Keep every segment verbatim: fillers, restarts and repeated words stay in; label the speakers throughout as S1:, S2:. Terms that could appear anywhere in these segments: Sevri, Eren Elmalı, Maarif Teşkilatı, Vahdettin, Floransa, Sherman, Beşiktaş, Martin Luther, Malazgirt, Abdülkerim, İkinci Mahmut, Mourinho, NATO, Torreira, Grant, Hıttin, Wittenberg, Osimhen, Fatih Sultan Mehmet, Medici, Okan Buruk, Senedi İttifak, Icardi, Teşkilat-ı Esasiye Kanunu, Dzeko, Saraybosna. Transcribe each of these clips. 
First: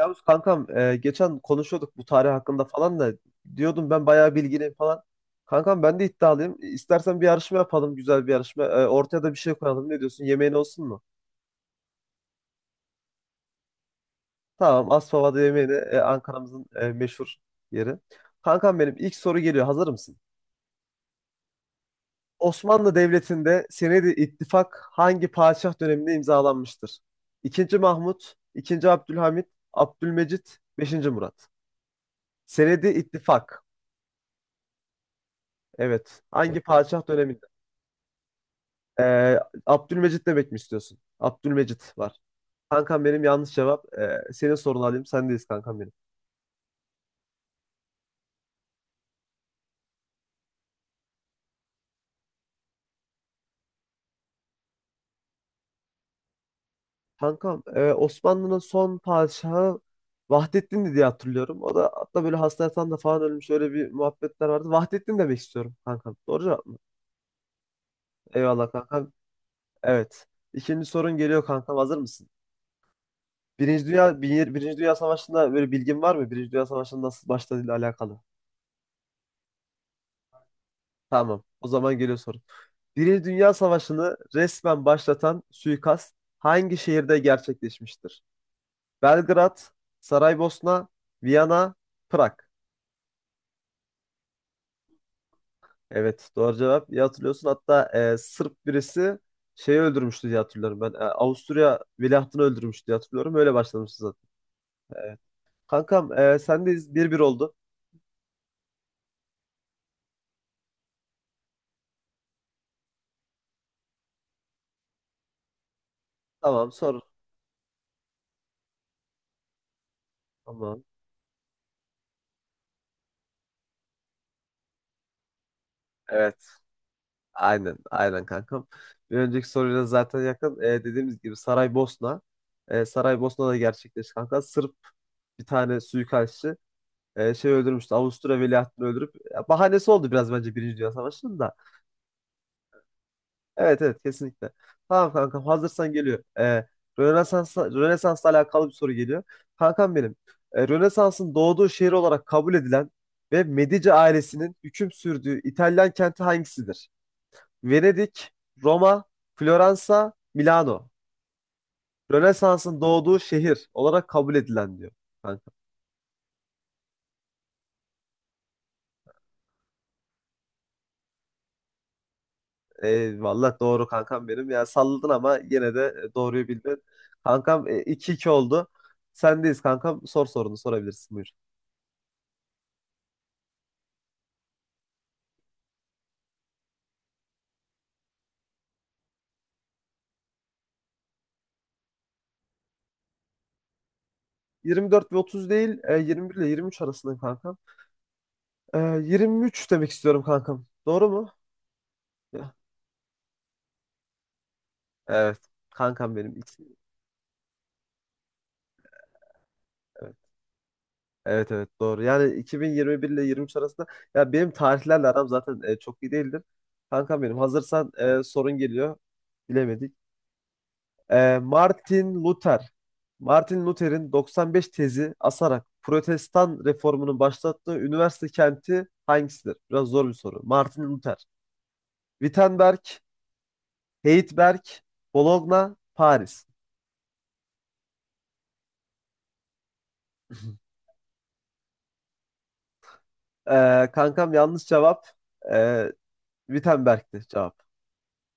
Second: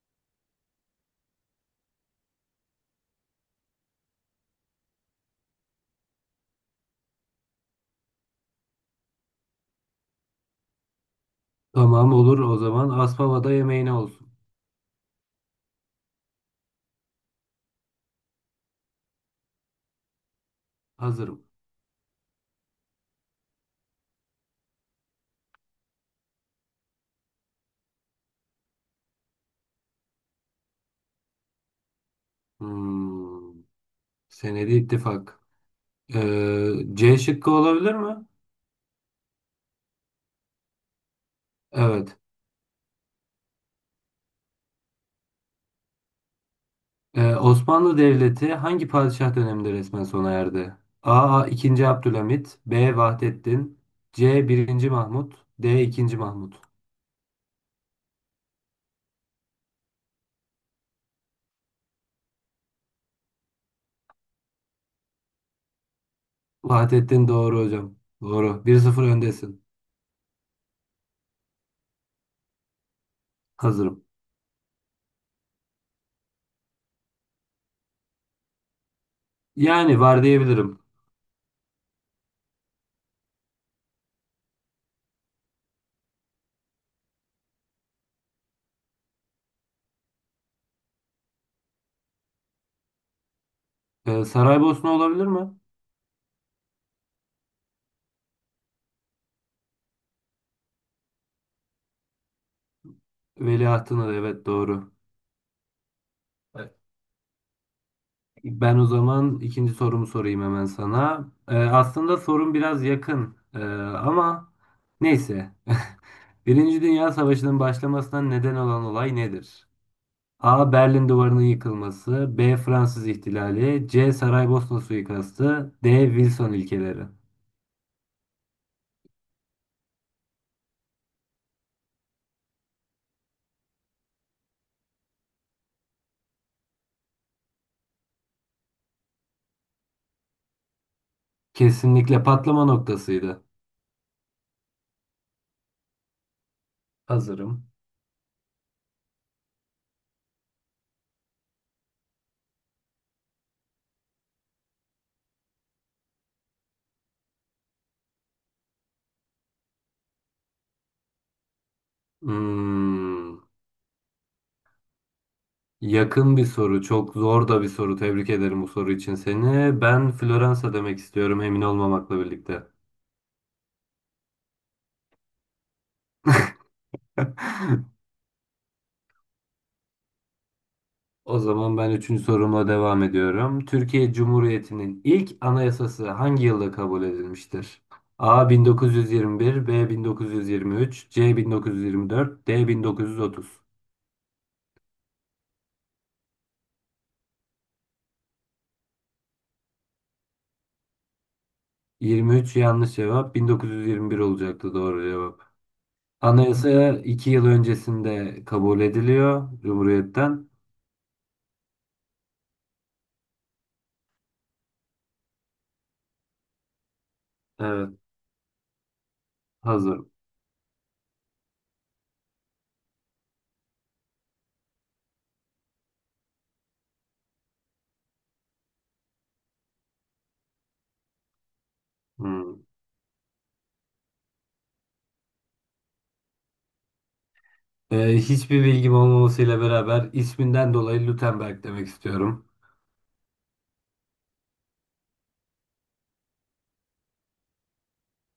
S1: Yavuz kankam e, geçen konuşuyorduk bu tarih hakkında falan da diyordum ben bayağı bilgiliyim falan. Kankam ben de iddialıyım. İstersen bir yarışma yapalım, güzel bir yarışma. E, ortaya da bir şey koyalım. Ne diyorsun? Yemeğin olsun mu?
S2: Tamam olur o zaman. Aspava'da yemeğine olsun.
S1: Tamam, Aspava'da yemeğine, e, Ankara'mızın e, meşhur yeri. Kankam benim ilk soru geliyor. Hazır mısın?
S2: Hazırım.
S1: Osmanlı Devleti'nde Senedi İttifak hangi padişah döneminde imzalanmıştır? İkinci Mahmut, İkinci Abdülhamit, Abdülmecit, Beşinci Murat. Senedi
S2: Hmm.
S1: İttifak.
S2: Senedi ittifak.
S1: Evet. Hangi
S2: Ee,
S1: padişah
S2: C
S1: dönemi?
S2: şıkkı olabilir mi?
S1: Ee, Abdülmecit demek mi istiyorsun? Abdülmecit var.
S2: Evet.
S1: Kankam benim yanlış cevap. Ee, senin sorunu alayım. Sendeyiz kankam benim.
S2: Ee, Osmanlı Devleti hangi padişah döneminde resmen sona erdi? A. ikinci Abdülhamit, B. Vahdettin, C. birinci Mahmut, D. ikinci Mahmut.
S1: Kankam, e, Osmanlı'nın son padişahı Vahdettin'di diye hatırlıyorum. O da hatta böyle hasta yatağında falan ölmüş. Öyle bir muhabbetler vardı. Vahdettin demek istiyorum kankam. Doğru cevap mı?
S2: Vahdettin doğru hocam. Doğru.
S1: Eyvallah
S2: Bir sıfır
S1: kankam.
S2: öndesin.
S1: Evet. İkinci sorun geliyor kankam. Hazır mısın? Birinci
S2: Hazırım.
S1: Dünya, Bir- Birinci Dünya Savaşı'nda böyle bilgin var mı? Birinci Dünya Savaşı'nın nasıl başladığıyla alakalı.
S2: Yani var diyebilirim.
S1: Tamam. O zaman geliyor soru. Birinci Dünya Savaşı'nı resmen başlatan suikast hangi şehirde gerçekleşmiştir? Belgrad, Saraybosna, Viyana, Prag.
S2: Ee, Saraybosna olabilir mi?
S1: Evet, doğru cevap. İyi hatırlıyorsun. Hatta e, Sırp birisi şeyi öldürmüştü diye hatırlıyorum ben. E, Avusturya veliahtını öldürmüştü diye hatırlıyorum. Öyle başlamıştı
S2: Veliahtına da
S1: zaten.
S2: evet doğru.
S1: Kankam, e, sendeyiz. Bir bir oldu.
S2: Ben o zaman ikinci sorumu sorayım hemen sana. Ee, aslında sorun biraz yakın Ee, ama neyse.
S1: Tamam,
S2: Birinci
S1: sor.
S2: Dünya Savaşı'nın başlamasına neden olan olay nedir? A.
S1: Tamam.
S2: Berlin Duvarı'nın yıkılması, B. Fransız ihtilali, C. Saraybosna suikastı, D. Wilson
S1: Evet.
S2: ilkeleri.
S1: Aynen, aynen kankam. Bir önceki soruyla zaten yakın. E, dediğimiz gibi Saraybosna. E, Saraybosna'da gerçekleşti kanka. Sırp bir tane suikastçı, e, şey öldürmüştü. Avusturya veliahtını öldürüp ya, bahanesi oldu biraz bence Birinci Dünya Savaşı'nın da.
S2: Kesinlikle patlama noktasıydı.
S1: Evet evet kesinlikle. Tamam kankam, hazırsan geliyor. E, Rönesans'la,
S2: Hazırım.
S1: Rönesans'la alakalı bir soru geliyor. Kankam benim. e, Rönesans'ın doğduğu şehir olarak kabul edilen ve Medici ailesinin hüküm sürdüğü İtalyan kenti hangisidir? Venedik, Roma, Floransa, Milano. Rönesans'ın doğduğu
S2: Hmm,
S1: şehir olarak kabul edilen diyor. Kanka.
S2: yakın bir soru, çok zor da bir soru. Tebrik ederim bu soru için seni. Ben Floransa demek istiyorum, emin olmamakla birlikte.
S1: Eyvallah, doğru kankam benim. Ya salladın ama yine de e, doğruyu bildin. Kankam, e, iki 2 oldu. Sendeyiz kankam. Sor sorunu sorabilirsin, buyur.
S2: O zaman ben üçüncü sorumla devam ediyorum. Türkiye Cumhuriyeti'nin ilk anayasası hangi yılda kabul edilmiştir? A bin dokuz yüz yirmi bir, B bin dokuz yüz yirmi üç, C bin dokuz yüz yirmi dört, D bin dokuz yüz otuz.
S1: yirmi dört ve otuz değil, e, yirmi bir ile yirmi üç arasındayım kankam. E, yirmi üç demek istiyorum kankam. Doğru mu? Ya,
S2: yirmi üç yanlış cevap, bin dokuz yüz yirmi bir olacaktı doğru
S1: evet.
S2: cevap.
S1: Kankam benim. İki. Evet.
S2: Anayasa iki yıl öncesinde kabul ediliyor Cumhuriyet'ten.
S1: Evet evet doğru. Yani iki bin yirmi bir ile yirmi üç arasında, ya benim tarihlerle aram zaten e, çok iyi değildir. Kankam benim,
S2: Evet,
S1: hazırsan e, sorun geliyor. Bilemedik.
S2: hazırım.
S1: E, Martin Luther. Martin Luther'in doksan beş tezi asarak Protestan reformunu başlattığı üniversite kenti hangisidir? Biraz zor bir soru. Martin Luther.
S2: Hmm.
S1: Wittenberg, Heidelberg, Bologna, Paris.
S2: Ee, hiçbir bilgim olmamasıyla beraber isminden dolayı Gutenberg demek istiyorum.
S1: E, Kankam, yanlış cevap. E, Wittenberg'ti cevap.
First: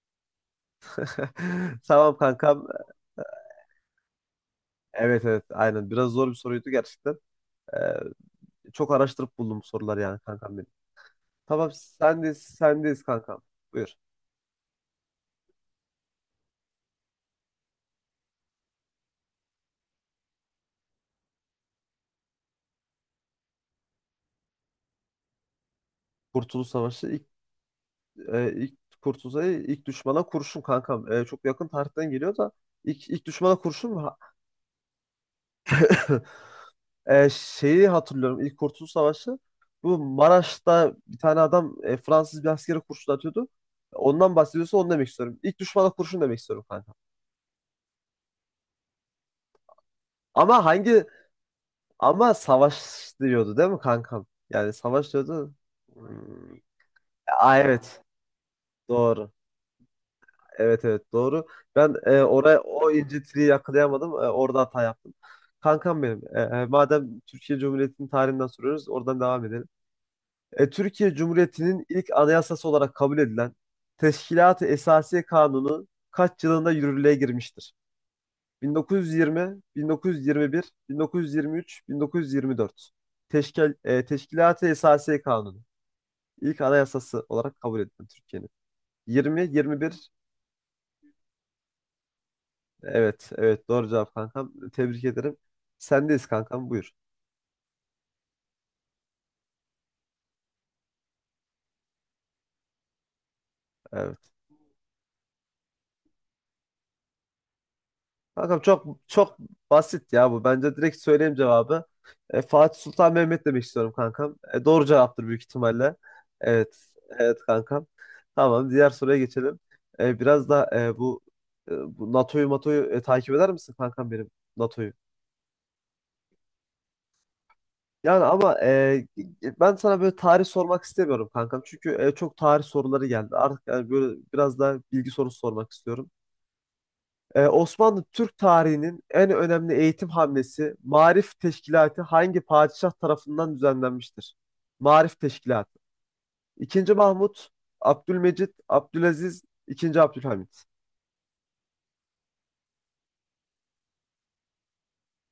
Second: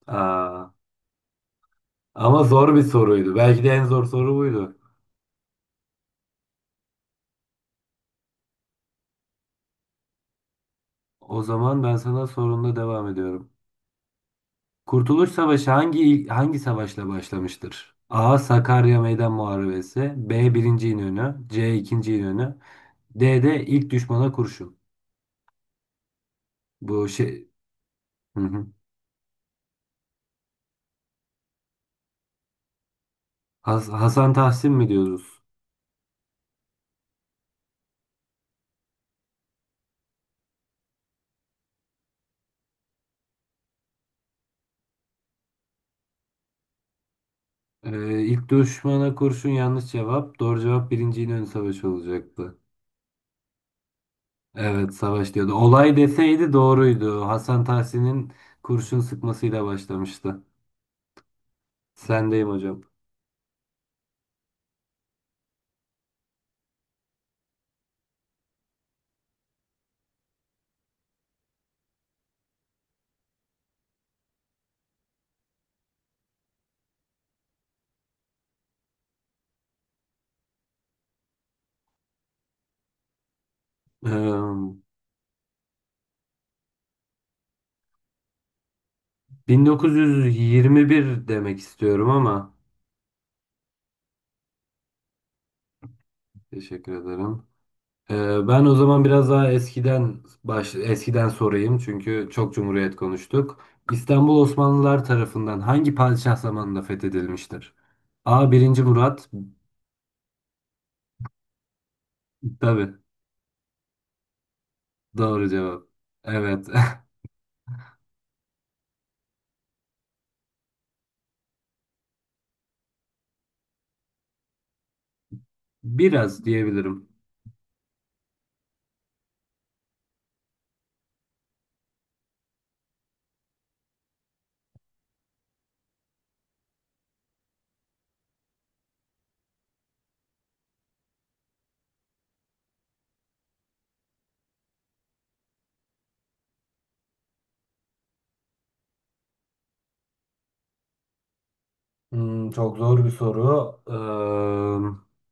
S2: Aa.
S1: Tamam
S2: Ama
S1: kankam.
S2: zor bir soruydu. Belki de en zor soru buydu.
S1: Evet evet aynen. Biraz zor bir soruydu gerçekten. Ee, Çok araştırıp buldum bu soruları yani kankam benim.
S2: O
S1: Tamam,
S2: zaman ben sana
S1: sendeyiz,
S2: sorumla
S1: sendeyiz
S2: devam
S1: kankam.
S2: ediyorum.
S1: Buyur.
S2: Kurtuluş Savaşı hangi hangi savaşla başlamıştır? A. Sakarya Meydan Muharebesi, B. Birinci İnönü, C. İkinci İnönü, D de ilk düşmana kurşun.
S1: Kurtuluş Savaşı
S2: Bu
S1: ilk,
S2: şey. Hı
S1: e,
S2: hı.
S1: ilk Kurtuluş Savaşı ilk düşmana kurşun kankam. E, çok yakın tarihten geliyor da ilk, ilk düşmana
S2: Has-
S1: kurşun mu?
S2: Hasan Tahsin mi diyoruz?
S1: E, şeyi hatırlıyorum ilk Kurtuluş Savaşı. Bu Maraş'ta bir tane adam, e, Fransız bir askere kurşun atıyordu. Ondan bahsediyorsa onu demek istiyorum. İlk düşmana kurşun demek istiyorum kanka.
S2: Ee, ilk düşmana kurşun yanlış cevap. Doğru
S1: Ama
S2: cevap
S1: hangi,
S2: Birinci İnönü Savaşı
S1: ama
S2: olacaktı.
S1: savaş diyordu değil mi kankam? Yani
S2: Evet,
S1: savaş
S2: savaş diyordu.
S1: diyordu.
S2: Olay deseydi
S1: Hmm.
S2: doğruydu.
S1: Aa,
S2: Hasan
S1: evet.
S2: Tahsin'in kurşun
S1: Doğru.
S2: sıkmasıyla başlamıştı.
S1: Evet evet doğru. Ben, e,
S2: Sendeyim
S1: oraya
S2: hocam.
S1: o incitiliği yakalayamadım. E, orada hata yaptım. Kankam benim. E, e, madem Türkiye Cumhuriyeti'nin tarihinden soruyoruz, oradan devam edelim. E, Türkiye Cumhuriyeti'nin ilk anayasası olarak kabul edilen Teşkilat-ı Esasiye Kanunu kaç yılında yürürlüğe girmiştir? bin dokuz yüz yirmi, bin dokuz yüz yirmi bir, bin dokuz yüz yirmi üç, bin dokuz yüz yirmi dört. Teşkil, e, Teşkilat-ı
S2: Ee,
S1: Esasiye Kanunu. İlk anayasası olarak kabul edilen Türkiye'nin. yirmi, yirmi bir.
S2: bin dokuz yüz yirmi bir demek istiyorum ama
S1: Evet, evet doğru cevap kankam. Tebrik ederim. Sendeyiz kankam, buyur.
S2: teşekkür ederim. Ee, ben o zaman biraz daha eskiden baş, eskiden sorayım çünkü çok Cumhuriyet konuştuk.
S1: Evet.
S2: İstanbul Osmanlılar tarafından hangi padişah zamanında fethedilmiştir? A.
S1: Kankam,
S2: birinci
S1: çok
S2: Murat.
S1: çok basit ya bu. Bence direkt söyleyeyim cevabı. E, Fatih
S2: Tabii.
S1: Sultan Mehmet demek istiyorum kankam. E, doğru cevaptır büyük
S2: Doğru cevap.
S1: ihtimalle.
S2: Evet.
S1: Evet. Evet kankam. Tamam, diğer soruya geçelim. E, biraz da e, bu, e, bu NATO'yu NATO'yu e, takip eder misin kankam benim NATO'yu?
S2: Biraz diyebilirim.
S1: Yani ama e, e, ben sana böyle tarih sormak istemiyorum kankam. Çünkü e, çok tarih soruları geldi. Artık yani böyle biraz daha bilgi sorusu sormak istiyorum. Ee, Osmanlı Türk tarihinin en önemli eğitim hamlesi Maarif Teşkilatı hangi padişah tarafından düzenlenmiştir? Maarif Teşkilatı. İkinci Mahmut, Abdülmecit, Abdülaziz, İkinci Abdülhamit.
S2: Hmm, çok zor bir soru.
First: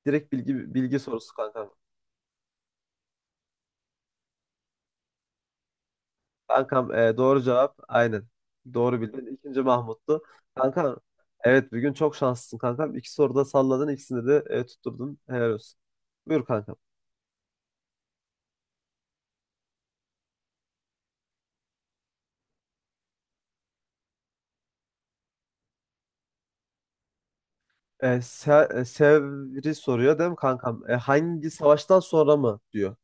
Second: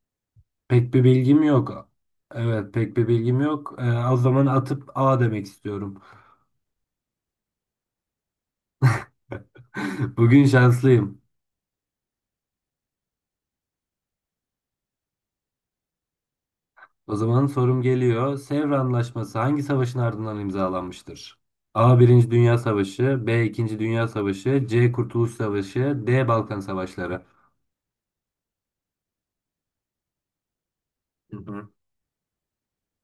S1: Direkt bilgi
S2: Pek
S1: bilgi
S2: bir
S1: sorusu
S2: bilgim
S1: kankam.
S2: yok. Evet, pek bir bilgim yok. Ee, o zaman atıp A demek istiyorum.
S1: Kankam, e, doğru cevap aynen. Doğru bildin. İkinci Mahmut'tu.
S2: Bugün
S1: Kankam,
S2: şanslıyım.
S1: evet bugün çok şanslısın kankam. İki soruda salladın, ikisinde de e, tutturdun. Helal olsun. Buyur kankam.
S2: O zaman sorum geliyor. Sevr Anlaşması hangi savaşın ardından imzalanmıştır? A. Birinci Dünya Savaşı, B. İkinci Dünya Savaşı, C. Kurtuluş Savaşı, D. Balkan Savaşları.
S1: E, Se- e, Sevri soruyor değil mi kankam? E,
S2: Hı
S1: hangi
S2: hı.
S1: savaştan sonra mı diyor.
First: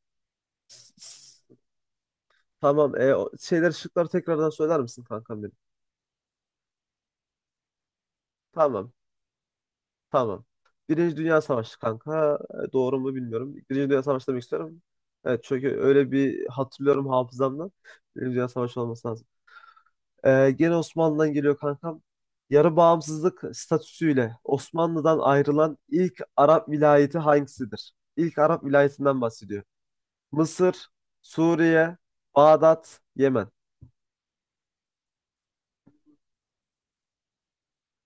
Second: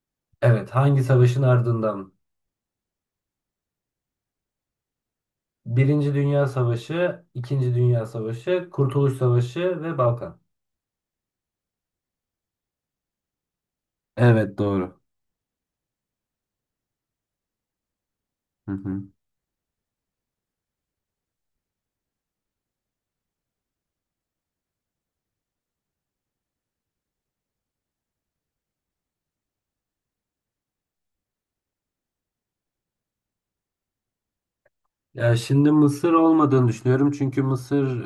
S2: Evet,
S1: S-
S2: hangi savaşın
S1: s-
S2: ardından?
S1: Tamam. E, o şeyler şıkları tekrardan söyler misin kankam benim?
S2: Birinci Dünya Savaşı, İkinci Dünya Savaşı,
S1: Tamam.
S2: Kurtuluş Savaşı ve Balkan.
S1: Tamam. Birinci Dünya Savaşı kanka. E, doğru mu bilmiyorum. Birinci Dünya Savaşı demek
S2: Evet,
S1: istiyorum.
S2: doğru.
S1: Evet, çünkü öyle bir hatırlıyorum hafızamdan. Birinci Dünya
S2: Hı
S1: Savaşı
S2: hı.
S1: olması lazım. E, gene Osmanlı'dan geliyor kankam. Yarı bağımsızlık statüsüyle Osmanlı'dan ayrılan ilk Arap vilayeti hangisidir? İlk Arap vilayetinden bahsediyor. Mısır, Suriye, Bağdat, Yemen.
S2: Ya şimdi Mısır olmadığını düşünüyorum çünkü Mısır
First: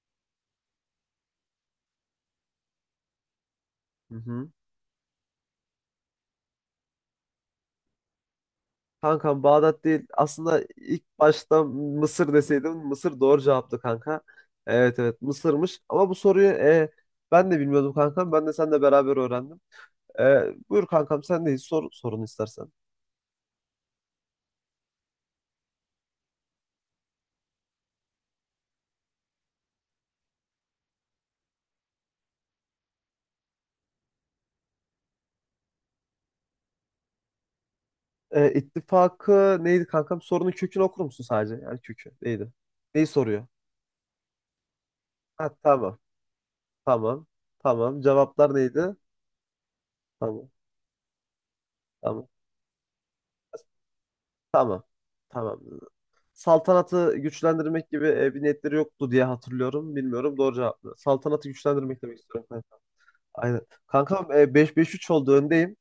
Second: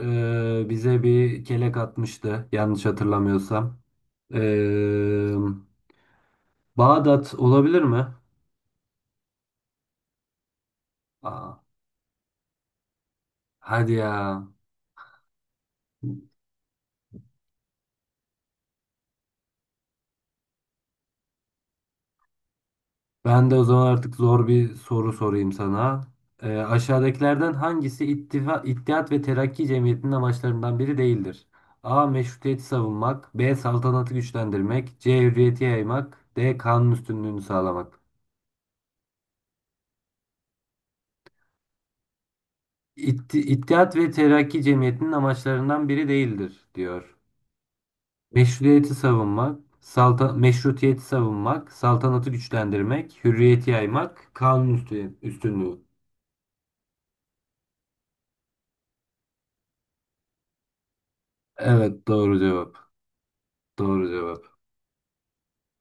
S2: e, bize bir kelek atmıştı yanlış hatırlamıyorsam.
S1: Hı
S2: E,
S1: hı.
S2: Bağdat olabilir mi?
S1: Kankam, Bağdat değil. Aslında ilk
S2: Aa,
S1: başta Mısır deseydim Mısır doğru cevaptı
S2: hadi ya.
S1: kanka. Evet evet Mısır'mış. Ama bu soruyu, e, ben de bilmiyordum kankam. Ben de seninle beraber öğrendim. E, buyur kankam, sen de sor sorunu istersen.
S2: Ben de o zaman artık zor bir soru sorayım sana. E, aşağıdakilerden hangisi İttifa, İttihat ve Terakki Cemiyeti'nin amaçlarından biri değildir? A. Meşrutiyeti savunmak, B. Saltanatı güçlendirmek, C. Hürriyeti yaymak, D. Kanun üstünlüğünü sağlamak.
S1: E, ittifakı neydi kankam? Sorunun kökünü okur musun sadece? Yani kökü neydi? Neyi
S2: İtti-
S1: soruyor?
S2: İttihat ve Terakki Cemiyeti'nin
S1: Ha,
S2: amaçlarından
S1: tamam.
S2: biri değildir diyor.
S1: Tamam. Tamam. Cevaplar
S2: Meşruiyeti
S1: neydi?
S2: savunmak, salta,
S1: Tamam.
S2: meşrutiyeti savunmak,
S1: Tamam.
S2: saltanatı güçlendirmek, hürriyeti yaymak, kanun
S1: Tamam.
S2: üstü-
S1: Tamam.
S2: üstünlüğü.
S1: Saltanatı güçlendirmek gibi e, bir niyetleri yoktu diye hatırlıyorum. Bilmiyorum, doğru cevap mı? Saltanatı güçlendirmek
S2: Evet
S1: demek
S2: doğru
S1: istiyorum kanka.
S2: cevap.
S1: Aynen.
S2: Doğru
S1: Kankam, e,
S2: cevap.
S1: beş 5 üç oldu, öndeyim.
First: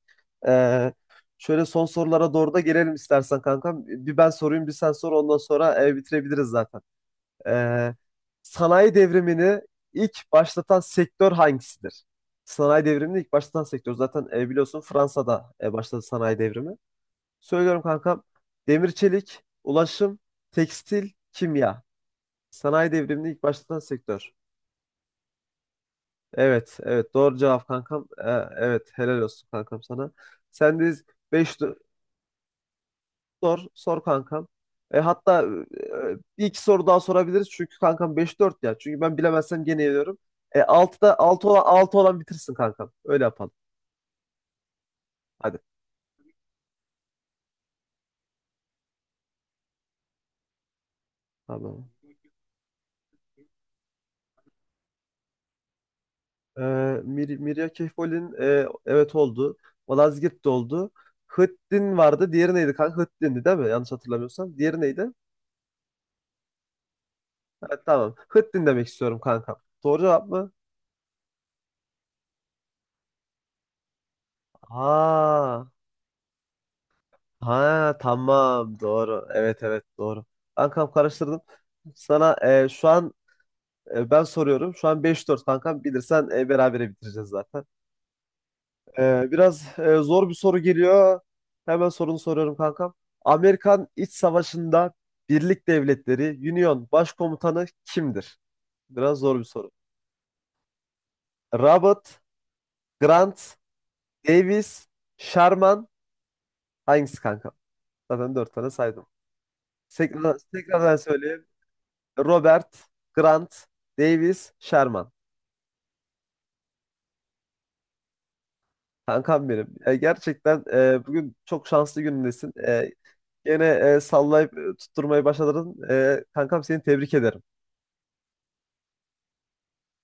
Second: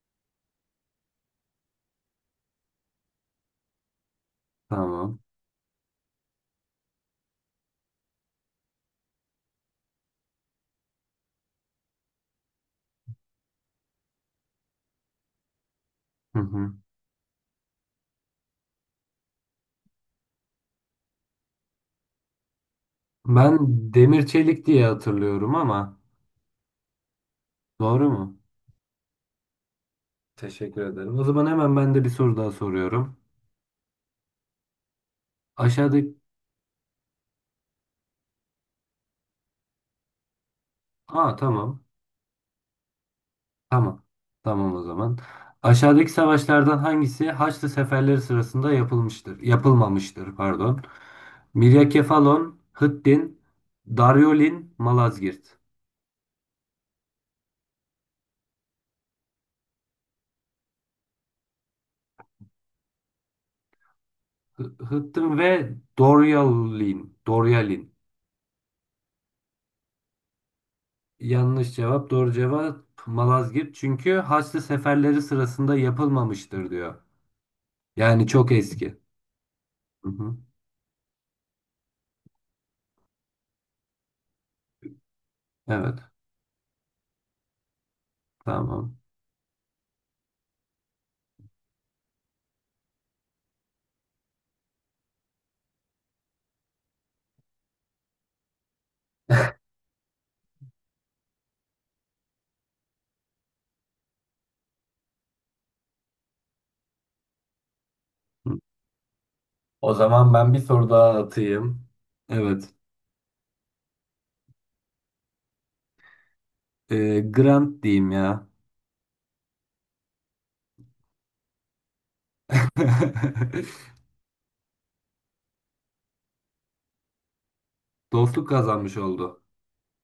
S1: E, Şöyle son sorulara doğru da gelelim istersen kankam. Bir ben sorayım, bir sen sor,
S2: Tamam.
S1: ondan sonra e, bitirebiliriz zaten. E, Sanayi devrimini ilk başlatan sektör hangisidir? Sanayi devrimini ilk başlatan sektör. Zaten e, biliyorsun Fransa'da e, başladı sanayi
S2: Hı hı.
S1: devrimi. Söylüyorum kankam. Demir çelik, ulaşım, tekstil, kimya. Sanayi devriminin ilk
S2: Ben
S1: başlatan
S2: demir
S1: sektör.
S2: çelik diye hatırlıyorum ama
S1: Evet, evet doğru cevap kankam.
S2: doğru
S1: Ee,
S2: mu?
S1: evet, helal olsun kankam sana.
S2: Teşekkür
S1: Sendeyiz
S2: ederim. O zaman
S1: beş,
S2: hemen ben de bir soru daha soruyorum.
S1: sor, sor kankam. E, hatta e,
S2: Aşağıdaki...
S1: bir iki soru daha sorabiliriz çünkü kankam beş dört ya. Çünkü ben bilemezsem gene yeniyorum. E, altıda
S2: Aa,
S1: altı olan,
S2: tamam.
S1: altı olan bitirsin kankam. Öyle yapalım.
S2: Tamam. Tamam o zaman.
S1: Hadi.
S2: Aşağıdaki savaşlardan hangisi Haçlı seferleri sırasında yapılmıştır? Yapılmamıştır, pardon.
S1: Tamam.
S2: Miryakefalon, Hıttin, Daryolin, Malazgirt.
S1: Ee, Mir Mirya Kehfol'in e, evet oldu. Malazgirt de oldu. Hıttin vardı. Diğeri neydi kanka? Hıttin'di değil mi? Yanlış hatırlamıyorsam.
S2: Hı-
S1: Diğeri neydi?
S2: Hıttin ve Doryalin.
S1: Evet,
S2: Doryalin.
S1: tamam. Hıttin demek istiyorum kanka. Doğru cevap mı?
S2: Yanlış cevap, doğru cevap Malazgirt. Çünkü Haçlı seferleri
S1: Ha.
S2: sırasında yapılmamıştır diyor.
S1: Ha
S2: Yani çok
S1: tamam,
S2: eski.
S1: doğru. Evet evet
S2: Hı
S1: doğru.
S2: hı.
S1: Kankam karıştırdım. Sana e, şu an e, ben soruyorum. Şu an beş dört kankam.
S2: Evet,
S1: Bilirsen e, berabere bitireceğiz zaten.
S2: tamam.
S1: Ee, biraz e, zor bir soru geliyor. Hemen sorunu soruyorum kankam. Amerikan İç Savaşı'nda Birlik Devletleri Union Başkomutanı kimdir? Biraz zor bir soru. Robert, Grant, Davis, Sherman, hangisi kanka? Zaten dört
S2: Hı.
S1: tane saydım.
S2: O zaman
S1: Tekrar,
S2: ben bir soru
S1: tekrardan
S2: daha
S1: söyleyeyim.
S2: atayım. Evet.
S1: Robert, Grant, Davis, Sherman.
S2: Ee, Grant diyeyim ya.
S1: Kankam benim. E, gerçekten e, bugün çok şanslı günündesin. E, Yine e, sallayıp e, tutturmayı başardın. E, kankam, seni tebrik ederim.
S2: Dostluk kazanmış oldu.